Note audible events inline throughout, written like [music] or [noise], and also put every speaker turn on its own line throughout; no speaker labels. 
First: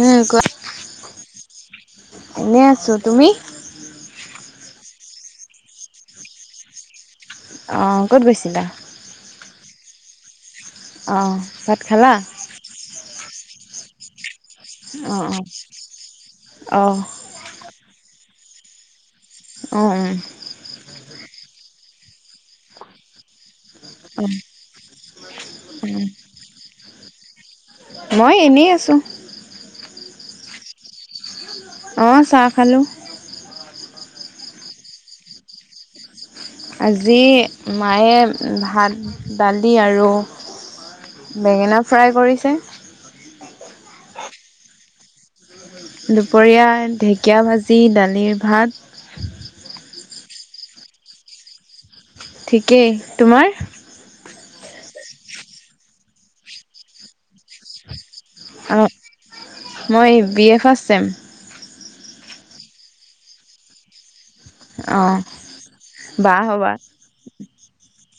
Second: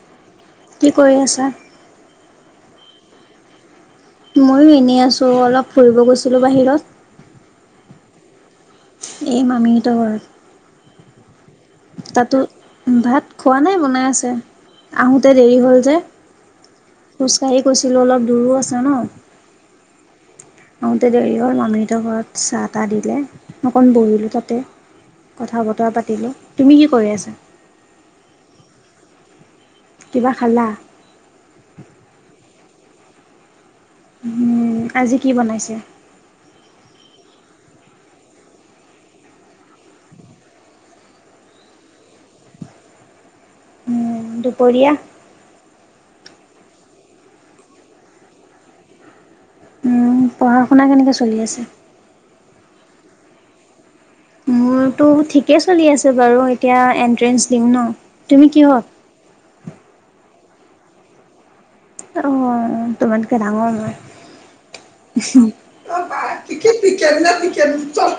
উম কোৱা।
কি কৰি আছা।
চ' তুমি?
ময়ো এনেই আছো অলপ ফুৰিব গৈছিলো বাহিৰত।
অ ক'ত গৈছিলা।
এই মামীহতৰ ঘৰত
অ,। ভাত খালা
তাতো ভাত খোৱা নাই বনাই আছে।
অ
আহোতে দেৰি হল যে
অ অ
খোজকাঢ়ি গৈছিলো অলপ দূৰো আছে জানো।
অ, অ,।
আহোতে দেৰি হল মামীহতৰ ঘৰত চাহ তাহ দিলে। অকন বহিলো
উম
তাতে কথা বতৰা
উম
পাতিলো তুমি কি কৰি আছে।
মই এনেই আছোঁ।
কিবা খালা।
অ, চাহ। হেল্ল'।
উম, আজি কি বনাইছে।
আজি মায়ে ভাত দালি আৰু বেঙেনা ফ্ৰাই কৰিছে।
উম, দুপৰীয়া।
দুপৰীয়া ঢেকীয়া ভাজি দালিৰ ভাত
পঢ়া শুনা কেনেকৈ চলি আছে?
ঠিকেই তোমাৰ।
মোৰতো ঠিকেই চলি আছে বাৰু এতিয়া এন্ট্ৰেন্ঞ্চ দিম ন। তুমি
অ
কিহত?
মই বি এফ কােম ফ্ৰাষ্ঠচেম।
আহ তোমাতোকে
অ
ডাঙৰ
বা হ'বা
মই। [unintelligible]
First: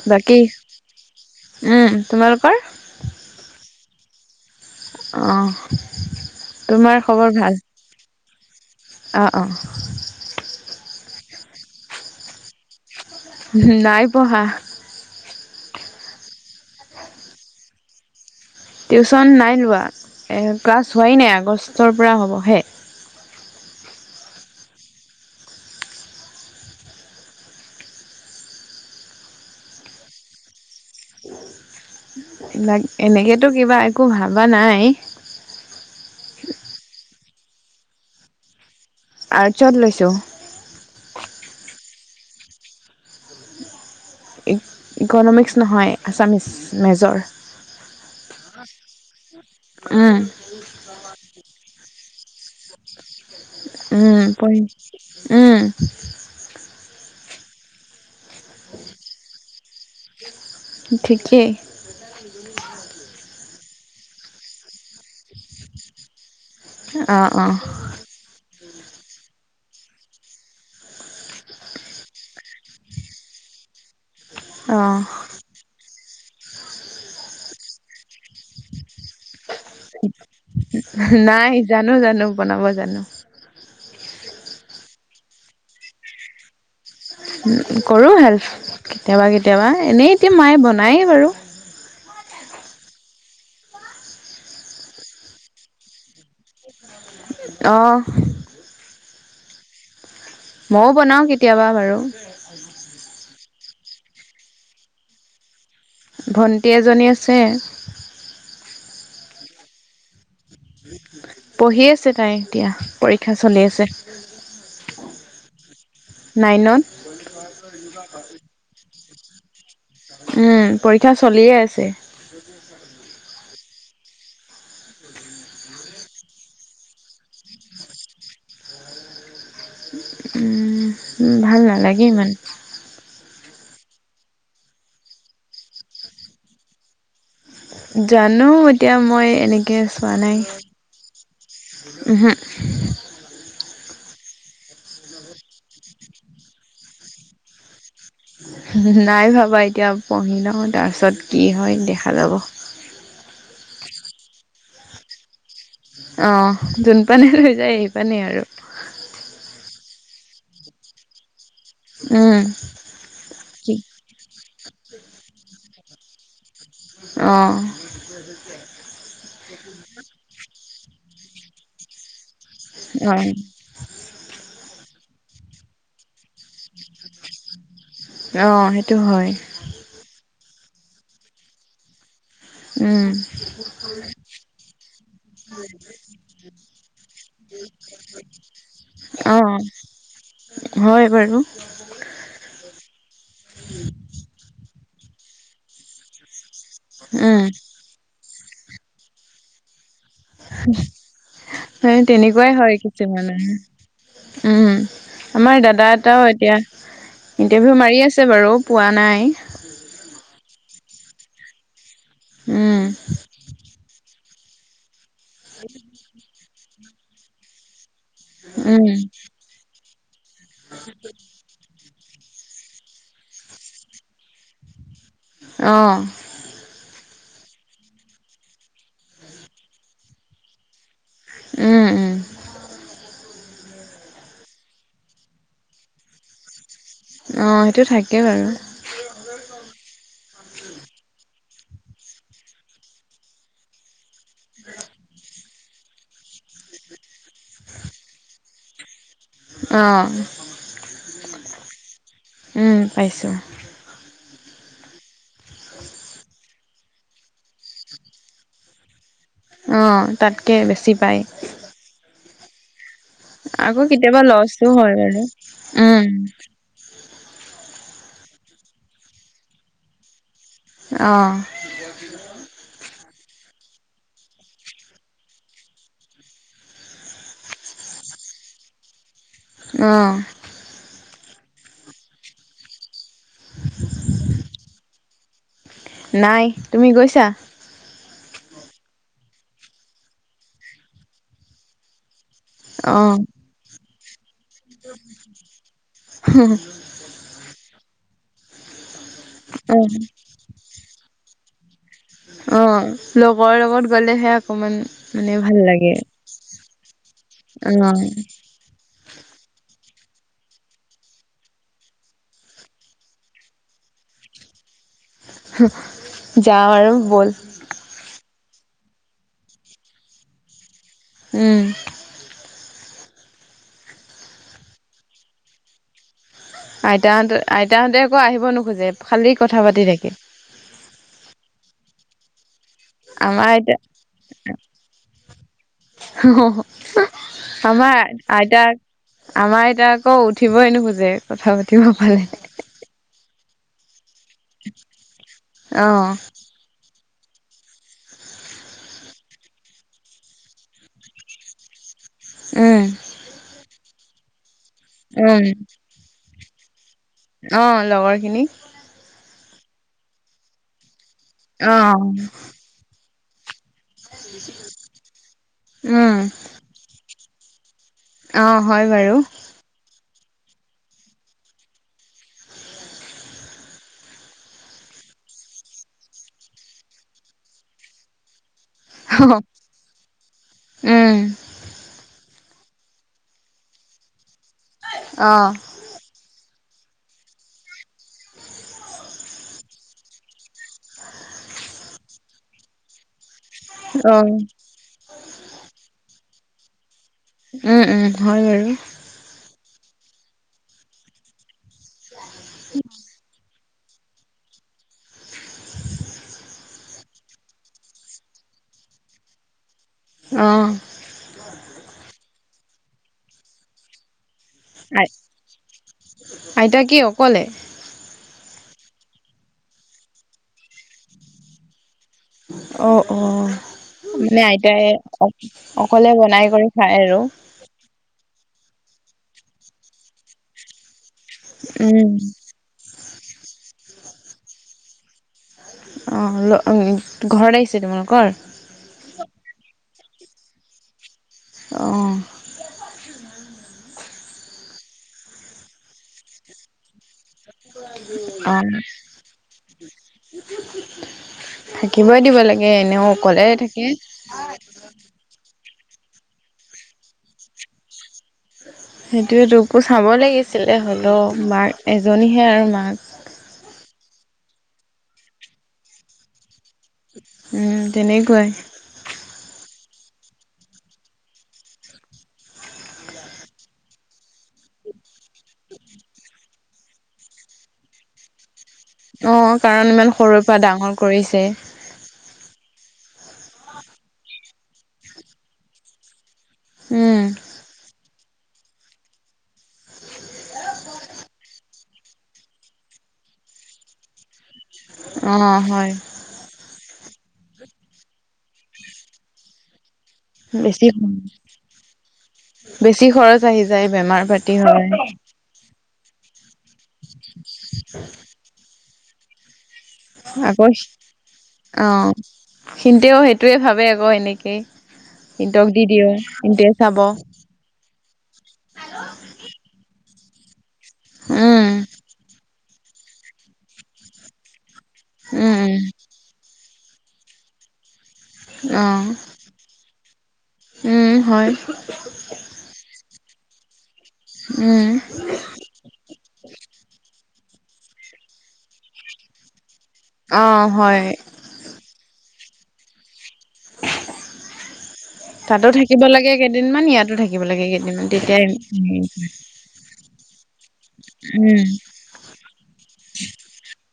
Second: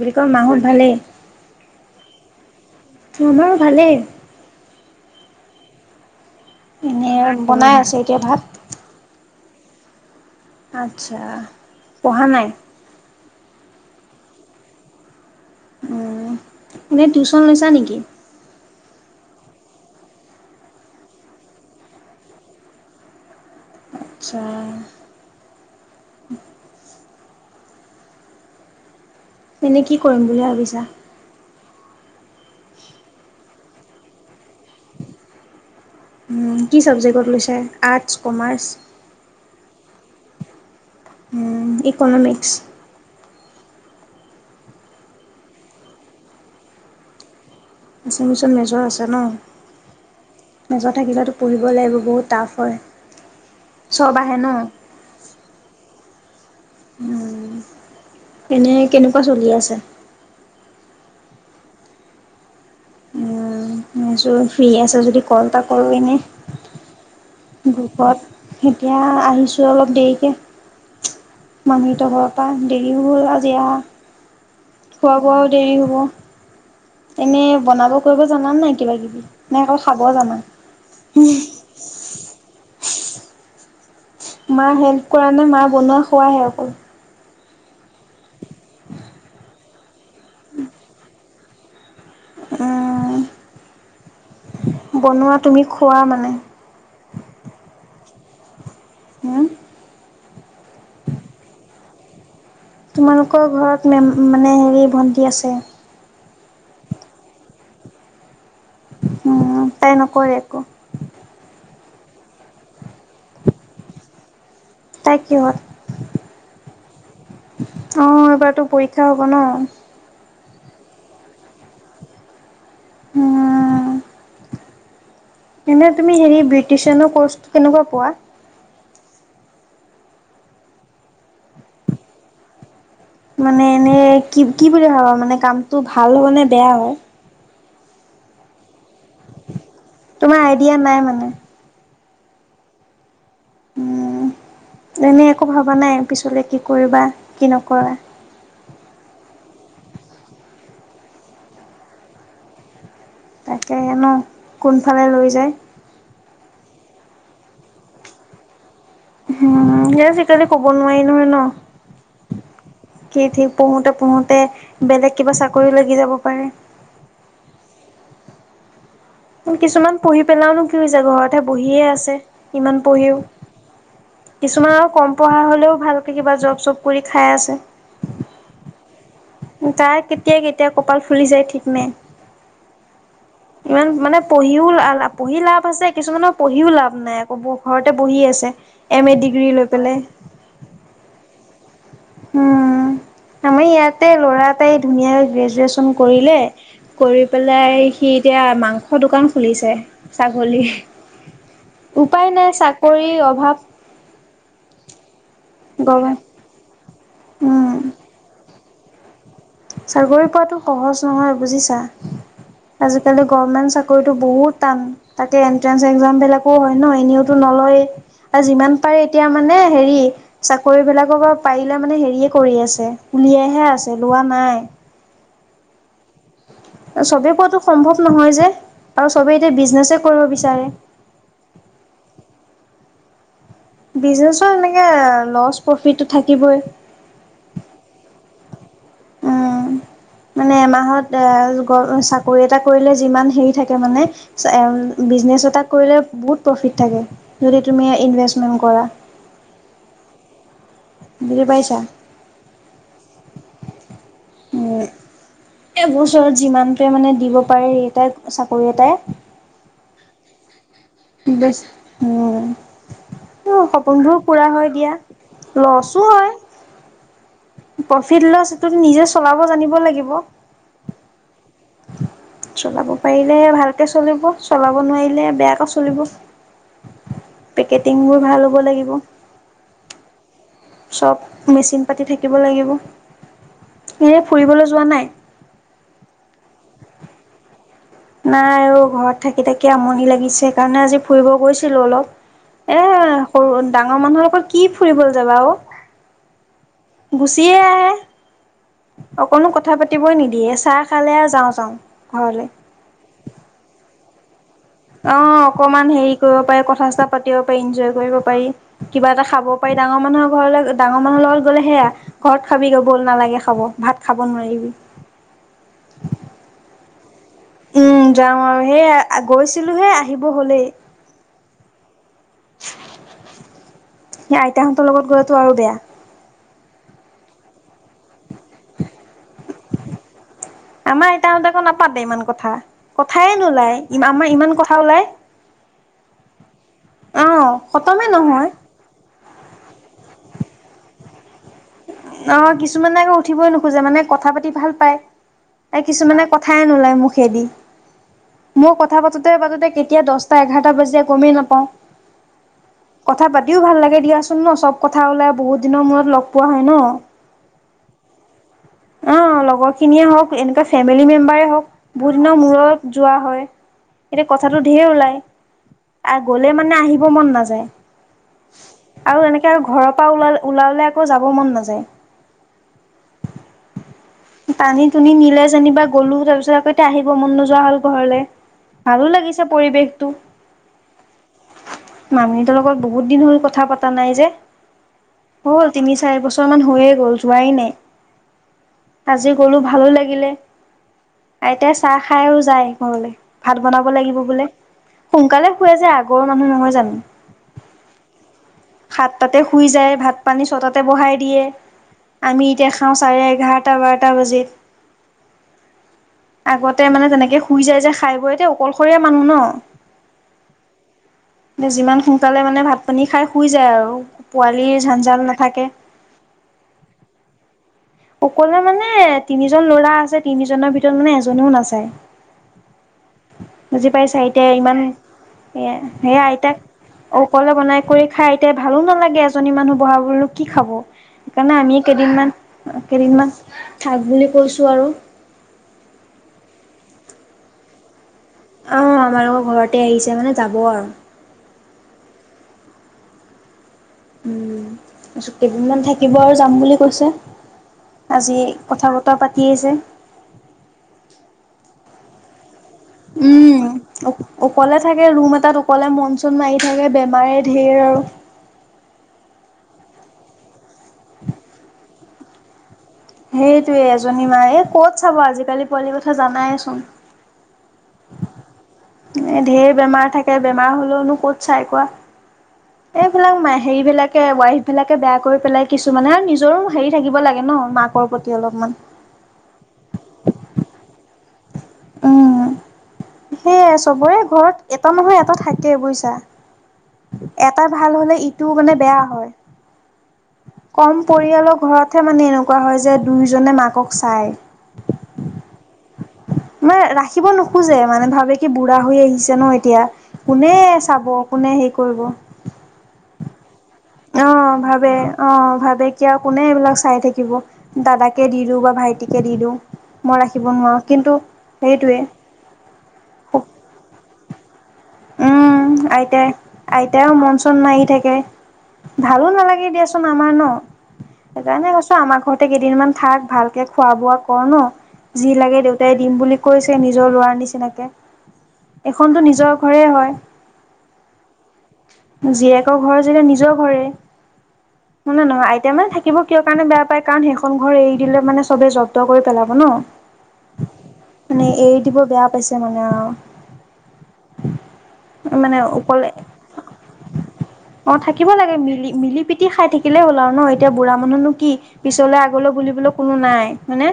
বুলি কয়
বাকী
মাহঁত ভালেই?
উম, তোমাৰ? কৰ
মোৰ ভালেই।
আহ,
এনেই বনাই আছে এতিয়া ভাত।
অহ ', - অহ ',
আচ্ছা পঢ়া নাই।
নাই পঢ়া।
উম, এনেই টিউচন লৈছা নেকি?
টিউশচন নাই লোৱা ক্লাছ হোৱাই নাই আগষ্টৰ পৰা হ'বহে।
আচ্ছা। এনে কি কৰিম বুলি ভাবিছা।
এনেকেতো কিবা একো ভবা নাই।
কি ছাবজেক্টত লৈছে আৰ্টছ কমাৰ্চ।
আৰ্চত লৈছো।
ইকনমিক্স।
ইকনমিক্স নহয় আছামিছ মেজৰ।
অসামিছত মেজৰ আছে ন।
উম
মেজৰ থাকিলেতো পঢ়িব লাগিব বহুত টাফ হয়। চব
উম-
আহে ন?
উম।
উম, এনে কেনেকুৱা চলি আছে।
ঠিকেই।
উম, মই ভাৱিছো ফ্ৰী আছা যদি কল এটা কৰো এনে।
অহ ', - অহ ',
এতিয়া আহিছো অলপ দেৰিকে। মানুহ ত ঘৰৰ পৰা দেৰিও হ'ল আজি আহা।
অ
খোৱা বোৱাও দেৰি হ'ব। এনে বনাব কৰিব জানা নাই কিবা কিবি নাই নে অকল খাব জানা।
নাই জানো - জানো বনাব জানো।
মা হেল্প কৰা নে মা বনোৱা খোৱাহে অকল।
কৰো হেল্প। কেতিয়াবা-কেতিয়াবা। এনেই এতিয়া মায়ে বনায়েই বাৰু।
অহ ', বনোৱা তুমি খোৱা মানে।
অহ ',
হম।
মইও বনাও কেতিয়াবা বাৰু। [inaudible]
তোমালোকৰ ঘৰত মেম মানে হেৰি ভণ্টি আছে।
ভণ্টি এজনী আছে।
উম তাই নকৰে একো।
পঢ়ি আছে তাই এতিয়া পৰীক্ষা চলি আছে।
তাই কিহত?
নাইনত
অ' এবাৰতো পৰীক্ষা। [unintelligible] হ'ব নহ।
উম পৰীক্ষা চলিয়ে আছে।
এনে তুমি হেৰি বিউটিচিয়ানৰ কোৰ্চ কেনেকুৱা পোৱা?
উম ভাল নালাগে ইমান।
মানে এনে কি কি বুলি ভাবা মানে কামটো ভাল হব নে বেয়া অ।
জানো। এতিয়া মই এনেকৈ চোৱা নাই।
তোমাৰ আইডিয়া নাই মানে
উমহু।
উম এনেই একো ভবা নাই পিছলে কি কৰিবা কি নকৰা।
নাই ভাবা এতিয়া পঢ়ি লওঁ তাৰপিছত কি হয় দেখা যাব।
তাকে হেনো কোনফালে লৈ যায়।
অ' যোন পানেই লৈ যায় সেই পানেই আৰু।
উম সে আজিকালি কব নোৱাৰি নহ।
উম।
কি ঠিক
কি
পঢ়োতে পঢ়োতে বেলেগ কিবা চাকৰি। কৰি লাগি যাব পাৰে।
অ'।
কিছুমান পঢ়ি পেলাওঁ নো। [unintelligible] ঘৰতহে বহিহে আছে। ইমান
অ
পঢ়িও কিছুমান আৰু কম। পঢ়া হ'লেও ভালকৈ কিবা জব-চব কৰি খাই আছে।
অ' সেইটো হয়।
[unintelligible] [unintelligible] কেতিয়া কপাল ফুলি যায় ঠিক নাই।
উম।
ইমান মানে পঢ়িও পঢ়ি লাভ আছে কিছুমানৰ পঢ়িও লাভ নাই আকৌ ঘৰতে বহি আছে এমএ
অ
ডিগ্ৰী লৈ পেলাই।
হয় [inaudible]
উম আমি ইয়াতে ল'ৰা এটাই ধুনীয়া গ্ৰেজুৱেচন কৰিলে। কৰি
উম
পেলাই সি। এতিয়া মাংস দোকান খুলিছে। ছাগলীৰ। উপায় নাই
তেনেকুৱাই হয়
চাকৰিৰ
কিছুমানে
অভাৱ
উম আমা। আমাৰ দাদা
গভমেণ্ট
এটাও এতিয়া
উম
ইন্টাৰভিউ মাৰি আছে বাৰু। পোৱা নাই।
চাকৰি পোৱাটো সহজ নহয় বুজিছা।
উম
আজিকালি গভৰ্মেন্ত চাক। কৰিলো বহুত টান। তাকে এন্ট্ৰেঞ্চ এক্সামবিলাক। অহ হয় ন এনেওতো নলয়ে। আৰু যিমান
উম
পাৰে এতিয়া মানে হেৰি। চাকৰি বিলাকৰ পৰা পাৰিলে মানে হেৰি। ঠিকে কৰি আছে, উলিয়াইহে আছে লোৱা নাই।
অহ।
সবে কোৱাটো সম্ভৱ নহয় যে, আৰু সবে এতিয়া বিজনেছহে কৰিব বিচাৰে।
উম উম।
বিজনেচৰ এনেকে-এ লছ প্ৰফিটটো থাকিবই।
অ সেইটো থাকে বাৰু
উম, মানে এমাহত এ লোক-চাকৰি এটা কৰিলে যিমান হেৰি থাকে মানে। এম বিজনেছ এটাত কৰিলে বহুত প্ৰফিত থাকে। যদি তুমি ইনভেষ্ট মকৰা।
অহ।
বুজি পাইছা?
উম পাইছোঁ।
উম। এবছৰত যিমানটোৱে মানে দিব পাৰে এই এটাই চাকৰি এটাই।
অহ তাতকে বেছি পায়
বছ, উম।
আকৌ
সপোনবোৰ
কেতিয়াবা
পুৰা
লচো
দিয়া।
হয় বাৰু,
লছো
উম।
হয়, প্ৰফিট লছ্টো নিজে চলাব জানিব লাগিব।
অহ। [inaudible]
চলাব পাৰিলে ভালকৈ চলিব, চলাব নোৱাৰিলে বেয়াকৈ চলিব, পেকেটিংবোৰ ভাল হ'ব লাগিব।
অহ।
চব মেচিন পাতি থাকিব লাগিব, এনে ফুৰিবলৈ যোৱা নাই।
নাই তুমি গৈছা।
নাই ও ঘৰত থাকি থাকি আমনি লাগিছে সেইকাৰণে আজি ফুৰিব গৈছিলো অলপ।
অ
এ- সৰু ডা ঘৰৰ মানুহে আকৌ। কি ফুৰিবলৈ যাবা অহ, গুচিয়ে আহে। অকনো কথা
অ
পাতিবই নিদিয়ে চাহ খালে। যাওঁ যাওঁ। ঘৰলে।
আহ। লগৰ লগত গ'লেহে অকমান
অ
মানে ভাল
অকমান
লাগে
হেৰি কৰিব পাৰে কথা সচ পাতিব পাৰি
অ
এনজয় কৰিব পাৰি। কিবা এটা খাব পাৰি ডাঙৰ মানুহৰ ঘৰলৈ ডাঙৰ মানুহৰ লগত গ'লে সেয়া ঘৰত খাবিগৈ ব'ল নালাগে খাব ভাত খাব নোৱাৰিবি।
যাওঁ আৰু ব'ল
উম যাওঁ আৰু সেই গৈছিলোহে আহিব হলেই।
উম।
সেই আইতাহঁতৰ লগত গলেতো আৰু বেয়া।
আইতাহতে আইতাহঁতে আকৌ আহিব নোখোজে খালি কথা পাতি থাকে।
আমাৰ আইতাহঁতে নাপাতে ইমান কথা। কথায়ে
আমাৰ আইতা
নোলায় আমাৰ ইমান কথা ওলায় আহ
আমাৰ
খতমে নহয়।
আইতাক আমাৰ এতিয়া আকৌ উঠিবই নোখোজে কথা পাতি
অ কিছুমানে আকৌ উঠি উঠিবই নোখোজে মানে কথা পাতি ভাল পাই এ
অ
কিছুমানে কথাই নোলাই মু দি মই কথা পাতোতে পাতোতে কেতিয়া দহটা এঘাৰটা বাজি যায় গমেই নাপাওঁ।
উম
কথা পাতিও ভাল লাগে। দিয়াচোন ন চব কথা ওলাই
উম
বহুত দিনৰ মূৰত লগ পোৱা হয় হয় ন।
অ লগৰ খিনি
অ লগৰ খিনিয়ে হক এনেকুৱা ফেমিলি মেম ম্বাৰ হওক
অ
বহু দিনৰ মূৰত যোৱা হয়। এতিয়া কথাটো ধেৰ ওলাই
উম
আৰু গ'লে মানে আহিব মন না যায়।
অ হয় বাৰু।
ওল ওলাললে আকৌ যাব ব মন নাযায়। টানি টুনি নিলে যেনিবা গ'লো তাৰ পিছত আক এয়া আহিব মন নোযোৱা হ'ল ঘৰলৈ। ভালো
অ
লাগিছে পৰিৱেশটো
উম
মামি তেওঁল লগত বহুত দিন হল কথা পাতা নাই যে।
অ
হল তিনি চাৰে বছ বছৰান হৈয়ে গ'ল যোৱাই নাই। আজি গ'লো ভালো লাগিলে, আইতাই চাহ খায়ো আৰু যায় ঘৰলৈ। ভাত বনাব
অ
লাগিব বোলে, সোনকালে শুৱে যে আগ গৰ মানুহ নহয় জানো।
উম, উম, হয় বাৰু।
সাতটাতে শুই যায়, ভাত পানী ছটাতে বহাই দিয়ে। আমি এতিয়া খাওঁ চাৰে এঘাৰ টা বাৰটা বজি, আগতে মানে তেনেকে শুই যায় যে খাই বৈ এতিয়া অকলশৰীয়া মানুহ ন'।
অ
যিমান সোনকালে মানে ভাত পানী খাই শুই যায় আৰু। পোৱালিৰ ঝাণ্জাল নাথাকে।
আইতা কি অকলে
অকলে মানে তিনিজন ল'ৰা আছে, তিনিজনৰ ভিতৰত মানে এজনেও নাচায়।
অ', অ',
বুজি পাইছা
মানে
এতিয়া ইমান
আইতাই অ',
এ
অকলে
সেয়া
বনাই
আইতাক
কৰি খায় আৰু।
অকলে বনাই কৰি খাই আইতাই ভালো নালাগে, এজনী মানুহ বহা বোলো কি খাব। সেইকাৰণে আমি
উম
কেইদিনমান কেইদিনমান থাক বুলি কৈছোঁ আৰু।
অ ল অ ঘৰত আহিছে তোমালোকৰ?
অ আমাৰো ঘৰতে আহিছে মানে যাব আৰু।
অ।
উম যোগ কেইদিনমান থাকিব আৰু যাম বুলি কৈছে। আজি
অ
কথা বতৰা পাতি আছে।
কিবই দিব লাগ
উম অক অকলে থাকে ৰুম এটাত অক ক'লে মনচুন মাৰি থাকে বেমাৰে ঢেৰ আৰু।
সেইটোয়ে তোকো চাব লাগিছ ছিলে হ'লেও মাৰ এজনীহে আও মাক
সেইটোয়ে এজনী মা এই কত চাব আজিকালি পোৱালি কথা জানাইেচোন।
উম তেনেকুৱাই।
এ ধেৰ বেমাৰ থাকে, বেমাৰ হলেওনো ক'ত চাই কোৱা? এইবিলাক হেৰিবিলাকে ৱাইফবিলাকে বেয়া কৰি পেলাই কিছুমানে নিজৰো হেৰি থাকিব লাগে ন মাকৰ প্ৰতি অলপমান।
অ কাৰণ ইমান সৰুৰ পৰা ডাঙৰ কৰিছে।
অ। সেয়াই চবৰে ঘৰত এটা নহয় এটা থাকে বুইছা।
উম
এটা ভাল হলে ই টো মানে বেয়া হয়। কম পৰিয়ালৰ ঘৰতহে মানে এনেকুৱা হয় যে দুয়োজনে মাকক চায়।
অ', হয়।
মানে ৰাখিব নোখোজে মানে ভাবে কি বুঢ়া হৈ আহিছে ন এতিয়া। কোনে
বেছি
চাব কোনে হেৰি কৰিব।
বেছি খৰচ আহি যায়। বেমাৰ পাতি
অ',
হয়
ভাবে অ', ভাবে। কিয় কোনে এইবিলাক চাই থাকিব। দাদাকে দিলো বা ভাইট টি কে দি দিওঁ। মই ৰাখিব
আকৌ
নোৱাৰোঁ কিন্তু সেইটোৱে।
অ', সিহতেও সেইটোৱে ভাবে আকৌ এনে একে।
উম আইতাই
চাব
আইতাইও মন চন মাৰি থাকে ভালো নালাগে দিয়া। আমাৰ ন। সেইকাৰণে
উম
কৈছ আমাৰ ঘৰতে কেইদিনমান থাক ভালকে খোৱা বোৱা কৰ ন। যি লাগে
উম
দেউতাই দিম বুলি কৈছে। নিজৰ লোৱাৰ নিচিনাকে।
অ
এখনতো নিজৰ ঘৰে হয়
উম হয়
জীয়েকৰ ঘৰ যেতিয়া নিজ জৰ ঘৰে।
উম
মানে নহয় আইতা মানে থাকিব কিয় কাৰণে বেয়া পায় কাৰণ সেইখন অখন ঘৰ এৰি দিলে মানে চবে জব্দ কৰি পেলাব ন।
অ', হয়।
মানে এৰি দিব বেয়া পাইছে মানে অহ।
[inaudible]
মানে
তাতো থাকিব
অকলে
লাগে কেইদিনমান ইয়াতো থাকিব লাগে
অ',
কেইদিনমান
থাকিব
তেতিয়া
লাগে মিলি মিলি পিটি খাই থাকিলে হ'ল আৰু ন এতিয়া বুঢ়া মানুহনো কি
উম
পিছলে আগলৈ বুলিবলৈ কোনো নাই মানে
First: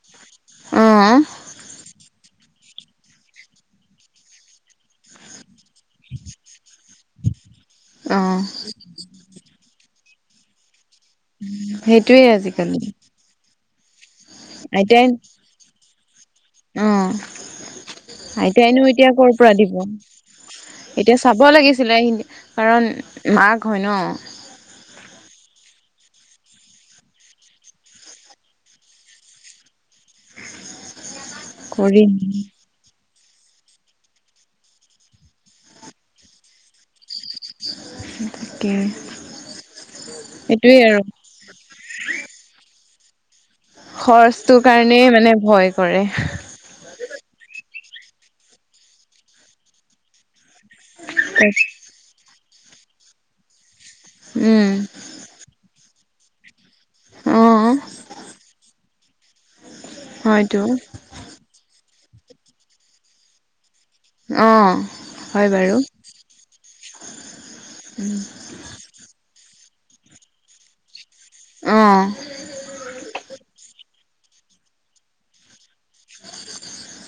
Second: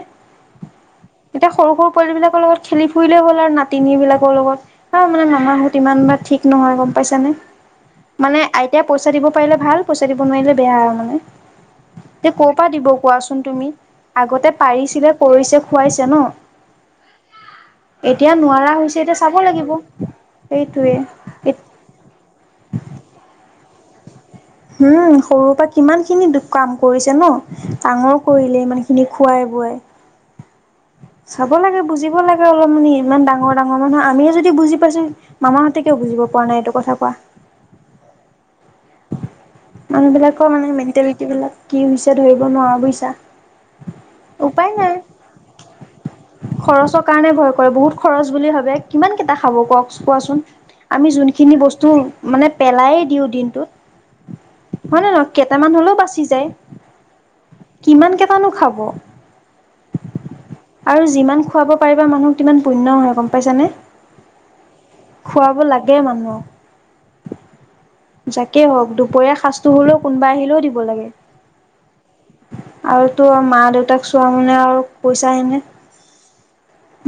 অ',
এতিয়া সৰু সৰু পোৱালিবিলাক লগত খেলি ফুৰিলে হ'ল আৰু নাতিনী বিলাকৰ লগত। অ' মানে মামাহঁত ইমান এটা ঠিক নহয় গম পাইছ নে
অ',
মানে আইত পইচা দিব পাৰিলে ভাল পইচা দিব নোৱাৰিলে বেয়া আৰু মানে।
সেইটোয়ে
এ কৰ পৰা
আজিকালি
দিব কোৱাচোন তুমি। আগতে
আইতাই
পাৰিছিলে কৰিছে খুৱাইছে জনো
অ',
এতিয়া নোৱাৰা
আইতাইনো
হৈছে এতিয়া
ক'ৰ
চাব
পৰা
লাগিব।
দিব
সেইটোৱে।
এতিয়া চাব লাগিছিলে এইহিনি কাৰণ মাক হয় ন
হম সৰুৰ পৰা কিমান খিনি দু কাম কৰিছে ন ডাঙৰ কৰিলে ইমান খিনি খুৱাই বোৱাই চাব লাগে
কৰি
বুজিব লাগে অলপমান এ ইমান ডাঙৰ ডাঙৰ মানুহ আমিয়ে যদি বুজি পাইছো মামাহঁতে কিয় বুজিব পৰা নাই এইটো কথা কোৱা
হু তাকে
মানুহবিলাকৰ মানে
সেইটোয়ে আৰু
মেন্টেলিটি বিলাক কি হৈছে ধৰিব নোৱাৰা বুই ত
খৰচটো কাৰণেই মানে ভয় কৰে
খৰচৰ কাৰণে ভয় কৰে বহুত খৰচ বুলি ভাবে কিমান কেইটা খাব কওক কোৱাচোন আমি যোনখিনি বস্তু মানে পেলাই দিওঁ দিনটোত
উম
হয় নে নহ কেইটামান হলেও বা পচি যায়
অ',
কিমান কেইটানো খাব
হয়তো
আৰু যিমান খুৱাব সেইবোৰ মানুহ কিমান পুণ্য হয় গম পাইছানে
অ', হয়
খোৱাব
বাৰু
লাগে মানুহক যাকে হওক দুখ ক সাজটো হ'লেও কোনোবা আহিলেও দিব লাগে
অ',
আৰু তো মা দেউতাক [unintelligible] পইচা আনে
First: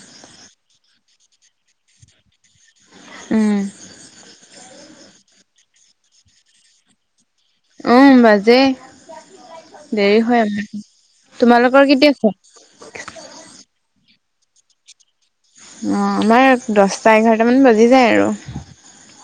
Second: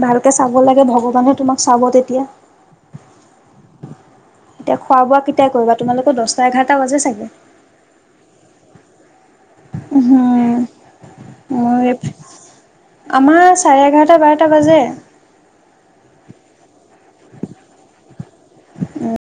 ভালকে চাব লাগে ভগৱানে তোমাক চাব তেতিয়া
উম
এতিয়া খোৱা বোৱা কিতা কৰিবা তোমালোকে দছটা এঘা ৰটা বাজে চাগে
উম বাজেই দেৰি হয়
উম।
আমাৰ তোমালোকৰ
মোৰ
কেতিয়া খোৱা
এ বাৰটা বাজে
অ আমাৰ দছটা এঘাৰটা মান বাজি যায় আৰু
উম